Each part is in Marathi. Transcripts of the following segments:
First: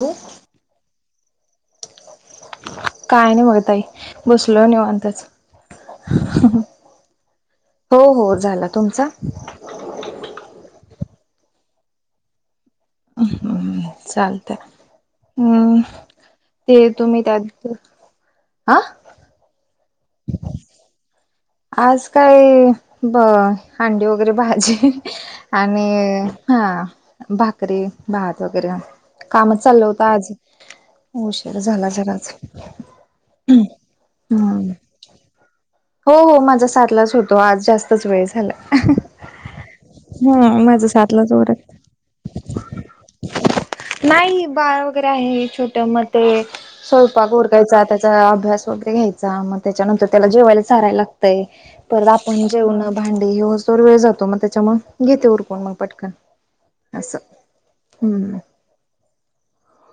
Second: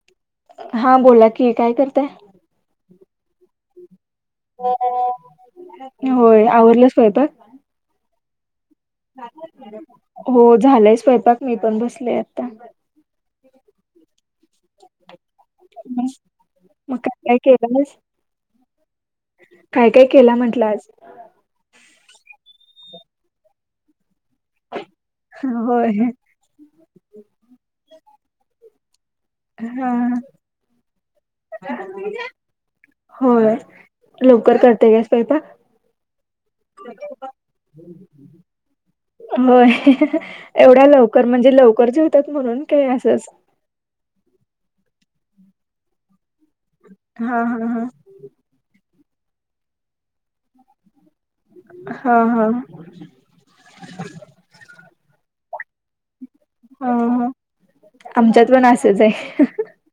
हो हा बोला की, काय करताय? काय नाही बगा ताई बसलो निवातच. होय, आवरला स्वयंपाक? हो हो झाला. तुमचा? हो झालंय स्वयंपाक मी पण बसलेय आता, हम्म चालतय हम् ते मग येतो मी काय काय त्यात तिथ. केलं आज? आ, काय काय केला म्हंटलं आज? आज काय ब हंडी वगैरे भाजी आणि होय हा भाकरी भात वगैरे कामच चाललं हा होत आज, उशीर झाला जराच होय, लवकर हम्म करते काय स्वयंपाक? हो हो माझा सातलाच होतो आज जास्तच वेळ झालाय. होय एवढ्या लवकर म्हणजे उरक लवकर जेवतात म्हणून काय असं? नाही बाळ वगैरे आहे छोटे मग ते स्वयंपाक हा उरकाय हा हा जात अभ्यास वगैरे घ्यायचा मग त्याच्यानंतर त्याला जेवायलाच चारायला लाग तय परत हा हा आपण जेवन भांडे हे होऊस तवर वेळ जातो मग त्याच्यामूळ घेते उरकूण मग पटकन. ह असं ह हम्म आमच्यात पण असच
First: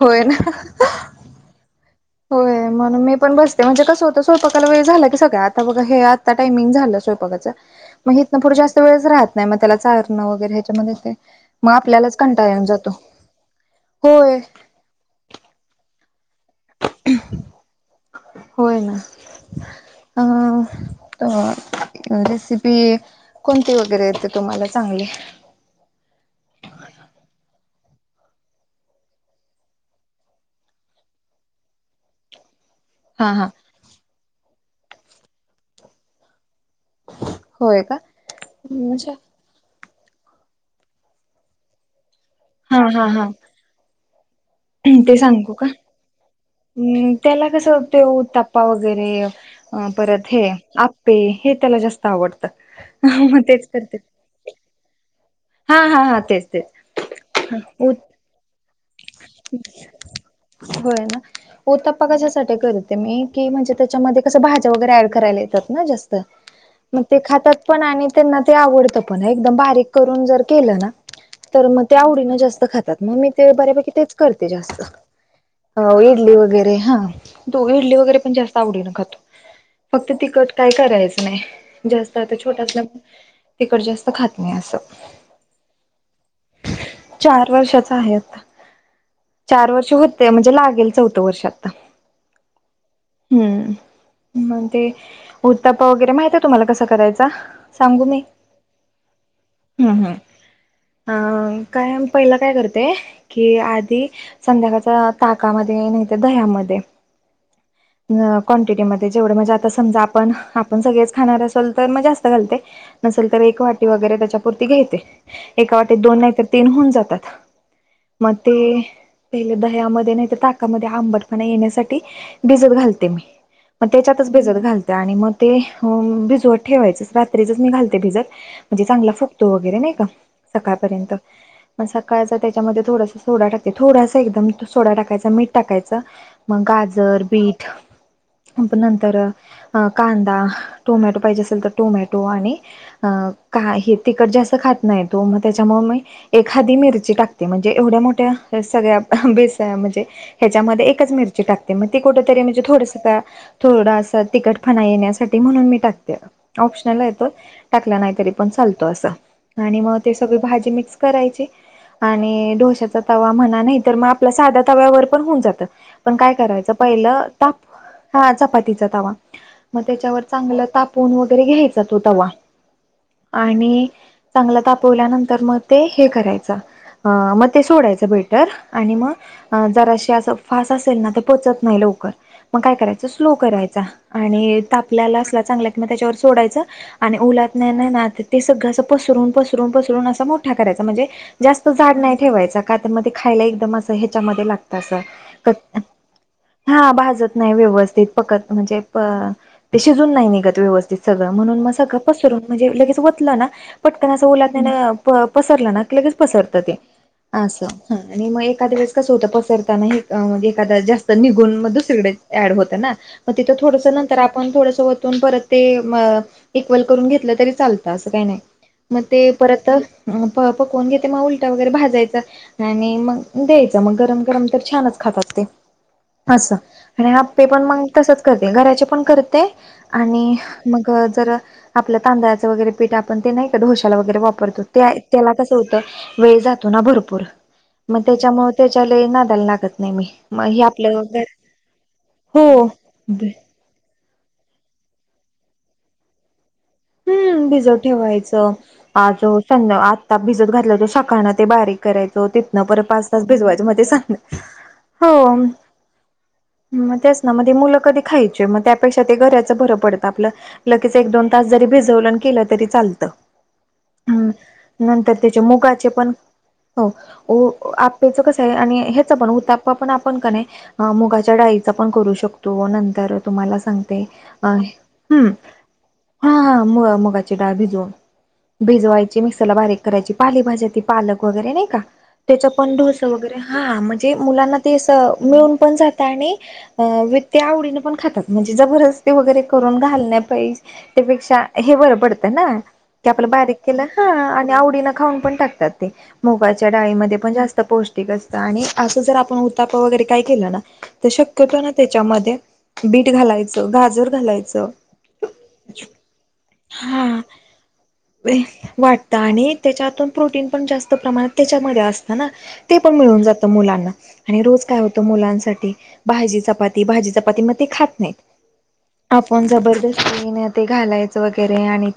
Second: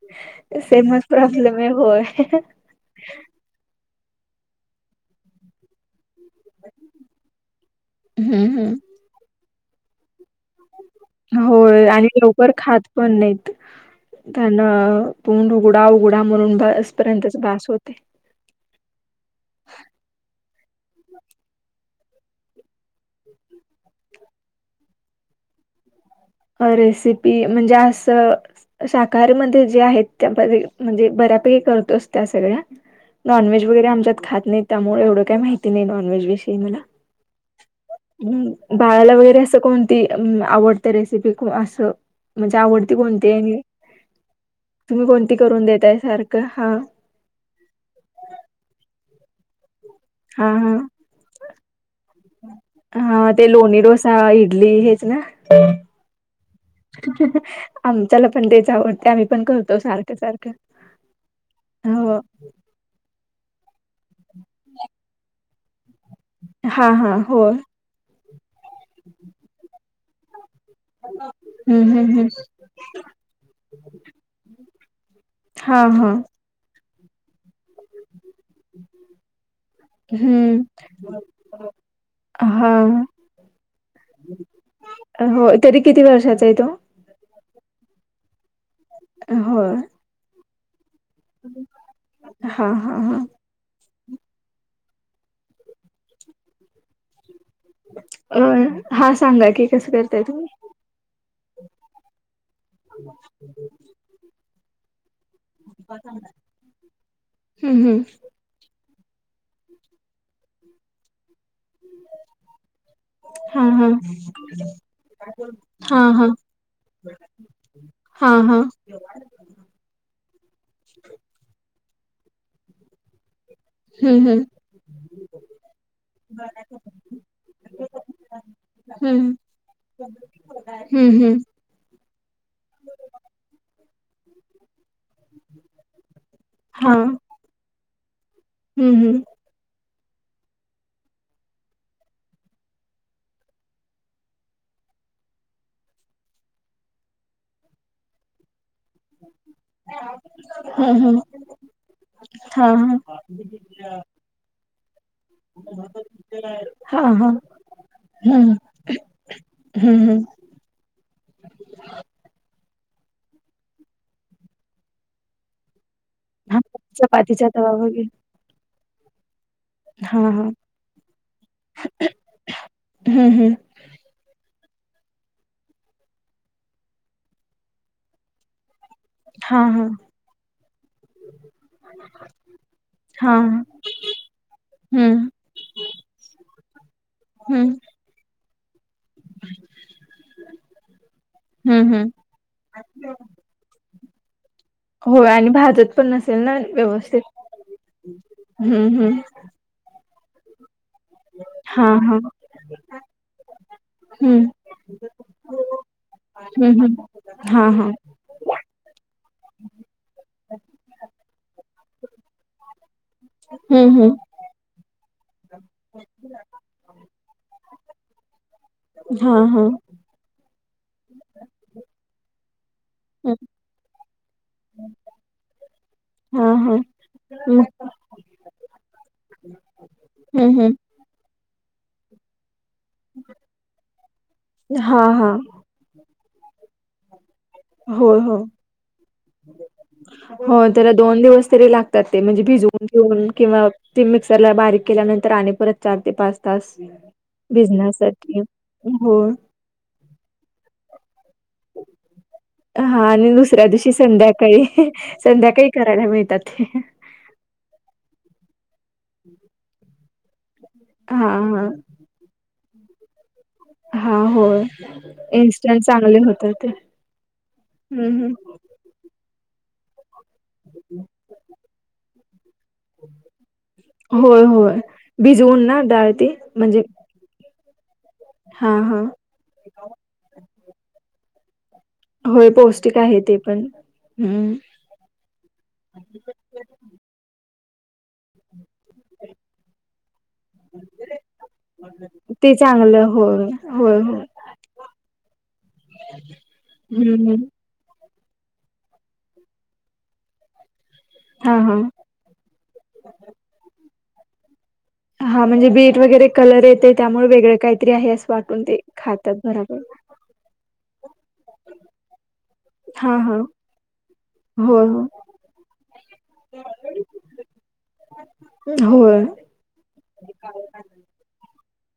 होय ना सेमच प्रॉब्लेमे हाय होय. होय म्हणून मी पण बसते म्हणजे कसं होतं स्वयपाकाला वेळ झाला की सगळ्या आता बघा हे आता टायमिंग झालं स्वयंपाकाचं मग हितंन हम्म पुढं जास्त हम्म वेळच राहत नाही मग त्याला चार न वैगेरे हवा ते मग होय आणि आपल्यालाच कंटाळ लवकर येऊन खात जातो. पण नाहीत. होय त्यांना तोंड उघडा उघडा म्हणून बसपर्यंतच बास होतय. होय ना. अ त रेसिपी कोणती वगैरे येते तुम्हाला चांगली? अ रेसिपी म्हणजे असं शाहकारीमध्ये जे आहेत त्या म्हणजे बऱ्यापैकी करतोच त्या सगळ्या, हा हा. नॉनव्हेज वगैरे आमच्यात खात नाही त्यामुळे एवढं काही माहिती नाही नॉनव्हेज विषयी मला. होय का हम् म्हणजे बाळाला वगैरे असं कोण ती आवडते रेसिपी असं म्हणजे हा आवडती हा हा कोणती हाय आणि तुम्ही ते कोणती सांगू का? करून देताय सारखं? हा हम्म त्याला कसं ते उताप्पा वगैरे अ परत हे हा हा आपे हे त्याला जास्त आवडतं. हा मग ते तेच लोणी करते डोसा इडली हेच ना, हा, हा, हा तेच तेच. त्याला पण ते जाव. होय ना उत्तप्पा हो कशासाठी कर, ते मी की म्हणजे त्याच्यामध्ये कसं भाज्या वगैरे, ऍड करायला येतात ना जास्त. हा मग हा ते हो खातात पण आणि त्यांना ते आवडत पण एकदम बारीक करून जर केलं ना, तर हम्म मग ते हम्म हम्म आवडीन जास्त खातात. मग मी ते बऱ्यापेकी क तेच करते जास्त हा हा इडली वगैरे, हा! ! तो इडले वगैरे पण जास्त आवडीन खातो. फक्त तिखट हम्म काय करायचं नाही. जास्त आता छोटा हा असल्यामुळे, तिकड जास्त खात नाही असं हो तरी किती वर्षाचा आहे तो? चार वर्षाचा आहे. आता हो चार वर्ष होते म्हणजे लागेल चौथ. वर्ष आता हा हा हा हम्म! ! ! मग ते उत्ता्प वगैरे, माहित आहे तुम्हाला कसं करायचा. सांगू मी अ हा सांगा की कस हम्म हम्म करताय तुम्ही. अ काय पहिलं काय करते की आधी संध्याकाळचा ताकामधे नाही ते दह्यामध्ये हम्म हम्म अ क्वांटिटीमध्येध्ये जेवढं म्हणजे आता समजा आपण आपण सगळेच खाणार अस जास्त घालते नसलं एक हा वाटी हा वगैरे त्याच्या पूर्ती घेते. ते हा दोन नाही तर तीन होऊन जातात. हा हा मग ते हा पहिले दह्यामध्ये नाही तर ताकामध्ये आंबटपणा येण्यासाठी भिजत घालते मी. मग हम्म त्याच्यातच हम्म भिजत घालते आणि मग ते भिजवत ठेवायचं रात्रीचच मी घालते भिजत. म्हणजे चांगला हम्म फुकतो वगैरे नाही का सकाळपर्यंत. हम्म हम्म सकाळचा त्याच्यामध्ये थोडासा सोडा टाकते. थोडासा एकदम सोडा टाकायच मीठ टाकायचं. मग हा गाजर, बीट, हम्म नंतर हम्म अ कांदा, टोमॅटो पाहिजे असेल तर टोमॅटो आणि अ का हे तिखट जास्त खात नाहीत. तो मग त्याच्यामुळे मी एखादी मिरची टाकते म्हणजे एवढ्या मोठ्या सगळ्या बेस म्हणजे ह्याच्यामध्ये हम्म एकच हम्म. मिरची टाकते. मग ती कुठ तरी म्हणजे हा थोडस हा थोडं अस तिकटपणा येण्यासाठी ते म्हणून मी टाकते ऑप्शनल हा आहे तो हा टाकला नाही तरी पण हम्म चालतो अस हम्म हम्म. भाजी मिक्स करायची? आणि डोशाचा तवा म्हणा नाही तर मग आपला साध्या तव्यावर पण होऊन जातं. पण काय हा करायचं. पहिलं चपातीचा ताप तवा वगैरे हा चपातीचा तावा. मग त्याच्यावर हा हा चांगलं तापून वगैरे घ्यायचा तो तवा हम्म हम्म आणि, चांगलं तापवल्यानंतर मग ते हे करायचं मग ते सोडायचं बेटर आणि मग हा हा जराशी असं फास्ट असेल ना ते पचत नाही लवकर. मग काय करायचं हा स्लो हा. करायचा आणि हम्म तापल्याला असला चांगला कि मग त्याच्यावर सोडायच. आणि हम्म उलतज्ञाने ज्ञान ना ते सगळं पसरवून पसरून, पसरून अस मोठा करायचा म्हणजे जास्त हम्म जाड हम्म नाही ठेवायचा. का त्यामध्ये खायला एकदम असं ह्याच्यामध्ये लागत. तसं होय आणि भाजत पण नसेल ना हा व्यवस्थित भाजत नाही व्यवस्थित पकत म्हणजे हम्म हम्म ते शिजून नाही निघत व्यवस्थित सगळं म्हणून मग हा सगळं हा पसरून म्हणजे लगेच वतलं ना पटकना हम्म पसरलं ना लगेच पसरत ते हम्म हम्म अस. हा हा आणि मग एखाद्या वेळेस कसं होत. पसरताना एखादा जास्त निघून मध्ये सगळे ऍड होत ना. म तिथं हम्म थोडं हम्म नंतर आप पण थोडसं वरतून परत ते इक्वल करून घेतलं तरी चालतं असं काही नाही. मग ते हा हा परत पकवून घेते मग उलटा वगैरे भाजायचा आणि मग हम्म, द्यायचं मग गरम- गरम तर छानच खातात ते. हा अस हा आणि अप्पे हम्म पण मग तसच करते घराचे पण करते. आणि हम्म हम्म. मग जर आपलं तांदळाचं वगैरे पीठ आपण ते नाही का डोशाला वगैरे वापरतो. त्या हा हा त्याला कसं होतं वेळ जातो ना भरपूर मग होय हो त्यांच्यामुळे त्याच्या लय नादाला लागत नाही. मी म हो हे आपलं त्याला दोन घर दिवस तरी लागत ते म्हणजे हो भिजून घेऊन किंवा ते मिक्सर ला बारीक केल्यानंतर आणि परत चार ते पाच तास हम्म बिझनेससाठी हो. समजा आता भिजत घातलं तर सकाळ ते बारीक करायचो तिथनं परत हा पाच तास आणि भिजवायच दुसऱ्या मध्ये दिवशी सध संध्याकाळी हो. संध्याकाळी करायला मिळतात ते मग त्याच म ते मूल खायचे त्यापेक्षा ते घच भर पडत आपलं लगेच एक दोन हा तास जरी हा जोरात केलं तरी चालत. हा होय नंतर त्याचे इन्स्टंट मुगाचे पण चांगले होतात ते हो हम्म आपेच हम्म कस आहे आणि हे उत्तपा आपण का नाही मुगाच्या डाळीचा पण करू शकतो नंतर तुम्हाला सांगते होय अ होय हम्म भिजवून ना डाळ ती हा. म्हणजे मुगाची डाळ भिजून हा हा भिजवायची मिक्स त्याला बारीक करायची पाले भाज्या पालक वगैरे नाही का होय त्याच्या पण पौष्टिक डोस आहे ते वगैरे पण हा म्हणजे हम्म मुलांना ते मिळून पण जात आणि अ व ते आवडीने पण खातात म्हणजे जबरदस्ती वगैरे करून घालण्या पाहिजे त्यापेक्षा हे बरं पडतंय ते ना. चांगलं आपलं होय बारीक केलं होय हा होय आणि आवडीन खाऊन पण टाकतात ते मुगाच्या डाळीमध्ये पण हम्म जास्त पौष्टिक असत आणि असं जर आपण उत्तप्पा वगैरे काय केलं ना तर हा शक्यतो ना हा त्याच्यामध्ये बीट घालायचं गाजर घालायचं. हा म्हणजे बीट वगैरे. कलर येतो हा त्यामुळे वेगळं काहीतरी आहे असं वाटून ते वाटतं खातात आणि त्याच्यातून प्रोटीन पण जास्त [unintelligible] प्रमाणात त्याच्यामध्ये असत ना ते पण हा मिळून हा जात मुलांना. आणि रोज काय होय होतं होय मुलांसाठी भाजी चपाती -भाजी चपाती मग ते खात नाहीत. होय आपण जबरदस्तीने ते घालायच. वर आणि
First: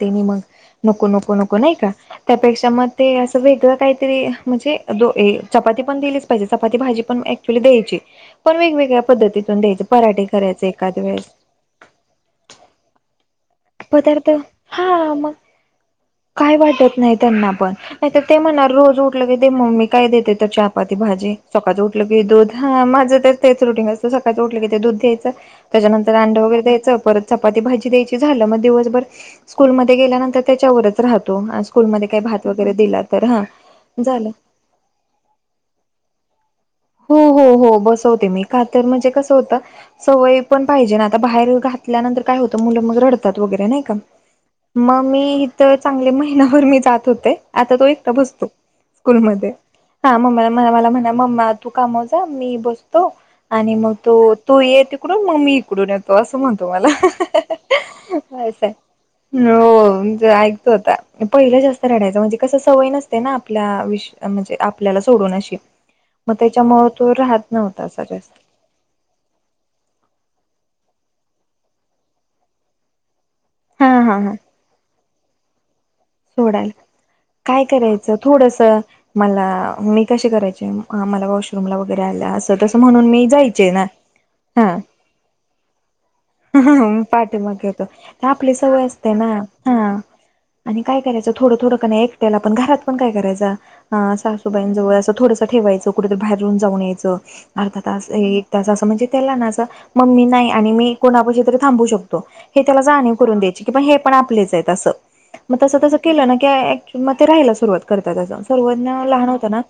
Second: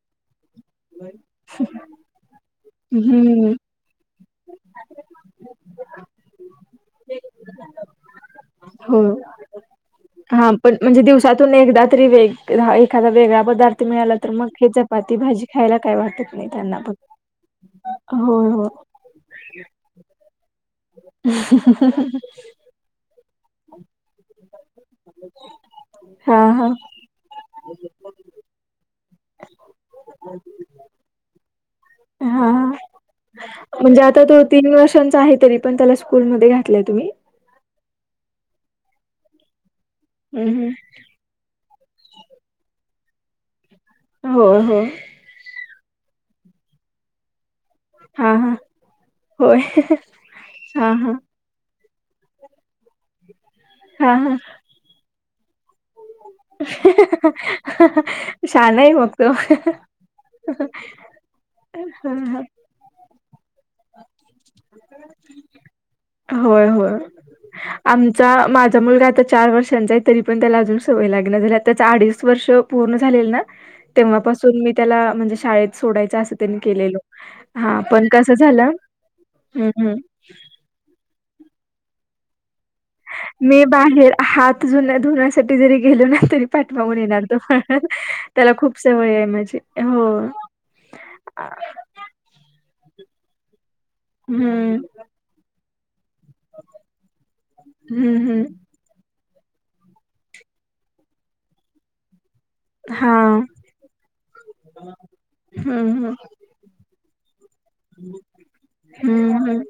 नको - नको - नको - नको नाही का त्यापेक्षा मग ते असं हम्म वेगळं काहीतरी म्हणजे दो चपाती पण दिलीच पाहिजे चपाती भाजी पण एक ली द्यायची पण वेगवेगळ्या हो पद्धतीतून द्यायचे पराठे करायचे एखाद्या वेळेस तुला एकदा तरी वेग एखादा वेगळा पदार्थ मिळाला तर मग याच्यात हा चपाती मग भाजी खायला काय वाटत नाही काय त्यांना वाटत फक्त नाही त्यांना पण नाही ते म्हणा रोज उठल की ते मग मी काय देते त्याच्यात चपाती भाजी सकाळं उठलं की दूध हा माझं तर तेच रुटीन असतं सकाळीच उठले ते दूध द्यायचं त्याच्यांतर अंड हा वगैरे हा द्यायचं परत. चपाती भाजी द्यायची झालं मग दिवसभर स्कूल मध्ये गेल्यानंतर त्याच्यावरच राहतो. स्कूलमध्ये काही भात हा हा वगैरे दिला तर हा म्हणजे आता झालं. तो तीन वर्षांचा आहे. तरी पण त्याला स्कूलमध्ये घातलं तुम्ही? हो, हो, हो बसवते मी, कातर म्हणजे कसं होतं, सवय हम्म पण हम्म पाहिजे ना आता बाहेर घातल्यानंतर काय होत, मुलं मग रडतात वगैरे नाही का, होय होय मग मी तर चांगले महिनाभर मी जात होते. आता तो एकट हा बसतो हा स्कूलमध्ये, होय हा मम्मा, मला हा म्हणला हा मम्मा तू कामाला जा मी बसतो आणि मग हा तो हा तू ये तिकडून मग मग मी इकडून येतो. तो असं म्हणतो मला, होय काय, शहाणा आहे मग तो हो म्हणजे ऐकतो आता. पहिलं जास्त रडायचं, म्हणजे कस सवय नसते ना आपल्या विष म्हणजे आपल्याला सोडून अशी मग होय, त्याच्यामुळे होय तो राहत नव्हता असा जास्त आमचा माझा मुलगा आता चार वर्ष चा तरी पण त्याला अजून सवय लागेलना झालीया. त्याच अडीच वर्ष पूर्ण झालेल ना हा हा हा तेव्हापासून मी त्याला म्हणजे शाळेत सोडायच. असं त्यांनी सोडायला, केलेल काय हा पण करायचं कसं थोडस झालं हम्म मला, हम्म मी कशे करायचे म हा मला वॉशरूमला वगैरे आल असं तसं म्हणून मी मी जायचे ना बाहेर हात हा धुणं, धुण्यासाठी जरी गेलो ना. तरी पाठीमागून येणार तो, पाठीमागे होतो तर त्याला आपली खूप असते सवय आहे ना माझी हा हो. आणि काय करायचं थोडं, थोडं कण एक आपण घरात पण काय करायचा अ सासूबाईंन हम्म जवळ असं थोडंस ठेवायचो कुठतर बाहेरून जाऊन यायचं, अर्धां तास, हम्म हम्म एक तास असं म्हणजे त्येला ना असं, मम्मी नाही आणि मी कोणापशी तरी थांबू शकतो. हे त्याला जाणीव हा करून द्यायची, की पण हे पण आपलेच आहेत असं, मग हम्म तसं-तसं हम्म केलं ना कि मग ते राहायला सुरुवात करतात अस, सरवतनं लहान हम्म हो हम्म ना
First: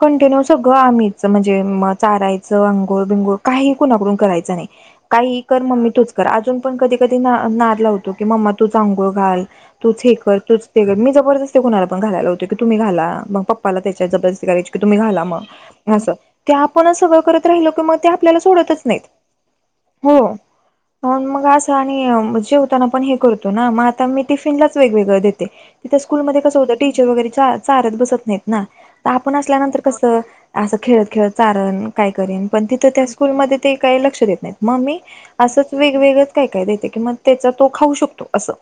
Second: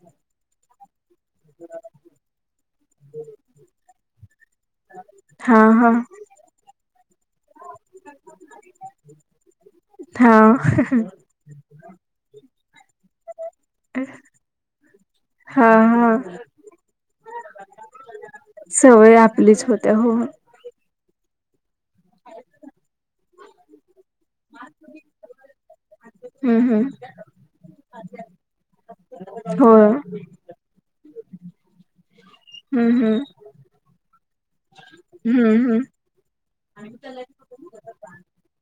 कंटिन्यू सगळं आम्ही म्हणजे चारायचं अंघोळ, बिंगोळ काही कुणाकडून करायचा नाही. काही हा कर हा मम्मी तुच अजून पण कधी, कधी नार लावतो की मम्मा तूच आगोळ घाल तूच हे हा कर, तूच ते कर मी जबरदस्त ते कोणाला पण घालाय लावतय, की तुम्ही घाला. मग पप्पाला त्याच्या जबरस्ती करायची की तुम्ही घाला म हा अस, हा ते आपणच सगळं करत राहिलो की मग त्या आपल्याला सोडतच नाहीत सवय आपलीच होत्या हो. मग, मग असं आणि जेवताना पण हे करतो ना, मग आता मी टिफिनलाच वेगवेगळं देते. तिथ स्कूलमध्ये कसं हम्म होतय, हम्म टीचर वगैरे चा, चारत बसत नाहीत ना, तर आपण हो असल्यानंतर हम्म कसं असं खेळत, खेळत चारण काय करेन, पण तिथं त्या हम्म स्कूलमध्ये ते काय लक्ष देत नाहीत. मग मी हम्म हम्म वेगळंच काय, काय देते कि मग त्येच तो खाऊ शकतो असं.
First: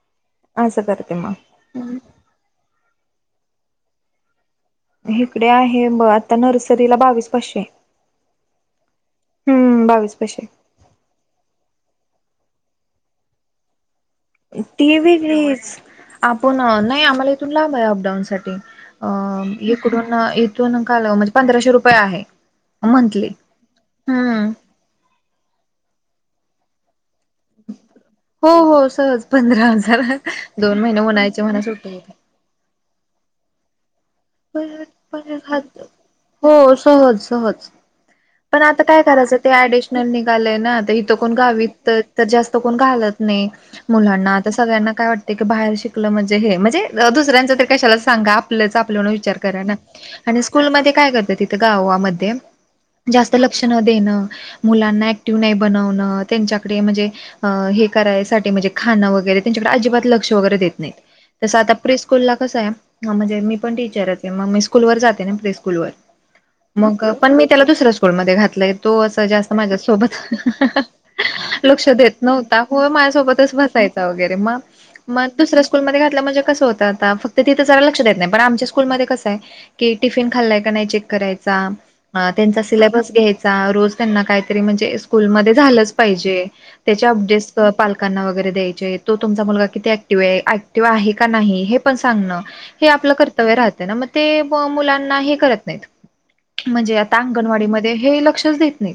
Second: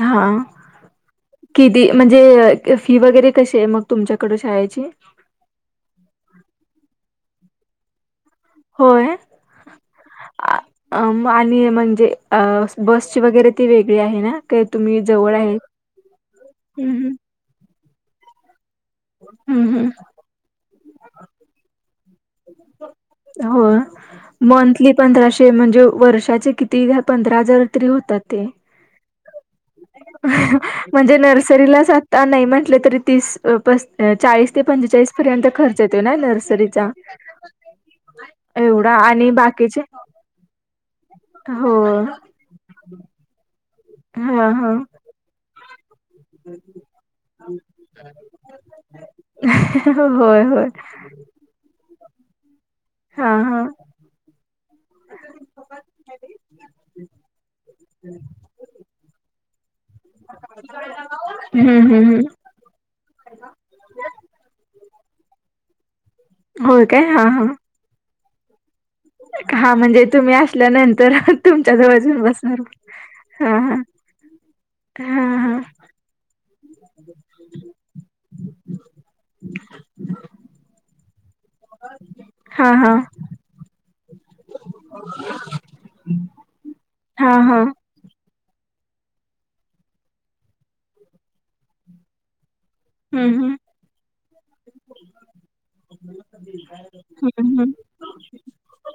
हा, असं करते मग. किती दि, म्हणजे फी वगैरे कशी हाय मग तुमच्याकड शाळेची? हिकडे आहे ब, आता नर्सरीला बावीस पाशे. होय. [unintelligible] बावीस पाचशे. अ आणि म्हणजे अ बसची वगैरे फी वेगळी आहे ना? काही ती तुम्ही जवळ आहे वेगळीच, हा पण नाही हम्म, आम्हाला इथून लाभ हाय अपडाऊन साठी. अ हम्म, हम्म. इकडून, इथून काल म्हणजे पंधराशे रुपये आहे. मंथली हो, हम्म मंथली पंधराशे म्हणजे वर्षाचे कि दहा- पंधरा हजार तरी होतात ते, हो हो सहज पंधरा हजार दोन महिने म्हणजे उन्हाळ्याचे म्हणा नर्सरीलाच सुट्टी होते आ, नाही म्हंटले तरी तीस अ पस चाळीस ते पंचेचाळीस पर्यंत खर्च येतोय ना हो नर्सरीचा? [unintelligible] पण आता एवढा काय आणि करायचं ते बाकीचे ऍडिशनल निघालय ना, आता इथं कोण हो गावीत तर जास्त कोण घालत नाही मुलांना, हा आता हा सगळ्यांना काय वाटतय की बाहेर शिक म्हणजे हे, म्हणजे दुसऱ्यांच कशाला सांगा आपलं आप एवढा विचार करा ना आणि होय होय स्कूल म काय करत तिथं गावामध्ये. जास्त हा हा लक्ष न देणं मुलांना ऍक्टिव नाही बनवणं त्यांच्याकडे म्हणजे. अं हे करायसाठी म्हणजे खाणं वगैरे त्यांच्याकडे अजिबात लक्ष वगैरे देत नाहीत. तसं हम्म आता हम्म प्रि स्कूल हम्म ला कसं आहे. हा म्हणजे मी पण टीचरच आहे मग मी स्कूल वर जाते ना प्रेस्कूल वर. होय मग काय हा पण मी हा त्याला दुसऱ्या स्कूलमध्ये घातलाय तो असं. जास्त हा म्हणजे तुम्ही माझ्यासोबत असल्यानंतर तुमच्या लक्ष जवळच येऊन देत बसणार नव्हता होय माझ्यासोबतच हा हा बसायचं. त वगैरे मग हा मग हा दुसऱ्या स्कूल मध्ये घातल्या म्हणजे कसं होतात. ता फक्त तिथ जरा लक्ष देत नाही पण आमच्या स्कूलमध्ये कसं आहे. की, टिफिन खाल्लाय का नाही चेक करायचा. अ त्यांचा हा हा सिलेबस घ्यायचा रोज त्यांना काहीतरी म्हणजे स्कूलमध्ये झालंच पाहिजे. त्याच्या हा हा अपडेट पाल''--'' कांना वगैरे द्यायचे तो तुमचा मुलगा किती ऍक्टिव्ह आहे. ऍक्टिव्ह आहे का नाही हे पण सांगणं. हे आप''--'' हम्म कर्तव्य हम्म राह ना मग ते मुलांना हे करत नाही म्हणजे आता हम्म हम्म अंगणवाडीमध्ये. हे लक्षच देत नाही.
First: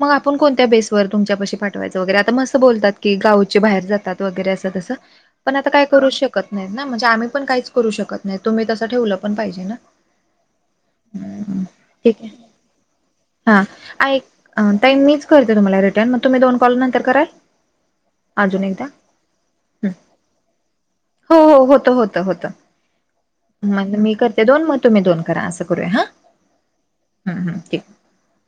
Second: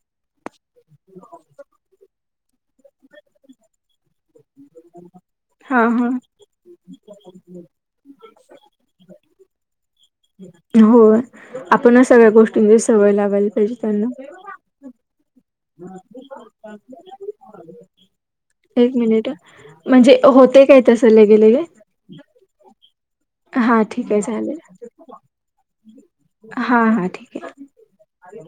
मग आपण कोणत्या बेसवर तुमच्या पशी पाठवायचं वगैरे आता मस्त बोलतात की, गावचे बाहेर जातात. वगैरे अस तसं. पण आता हा काय हा करूच शकत नाहीत ना म्हणजे आम्ही पण काहीच करू शकत नाही तुम्ही तसं ठेवलं पण पाहिजे ना. होय हम्म. आपण ठीक आहे सगळ्या गोष्टींची सवय लावायला हा पाहिजे त्यांना. ऐक ताई मीच करते तुम्हाला रिटर्न मग तुम्ही दोन कॉल नंतर कराल. अजून एकदा एक मिनिट म्हणजे होते काय तसं हो लगे लगे हो, होत होत होतं. हा मण ठीक मी आहे करते चालेल दोन मग तुम्ही दोन करा असं करूया हा, हा हा, ठीक हम्म हम्म आहे.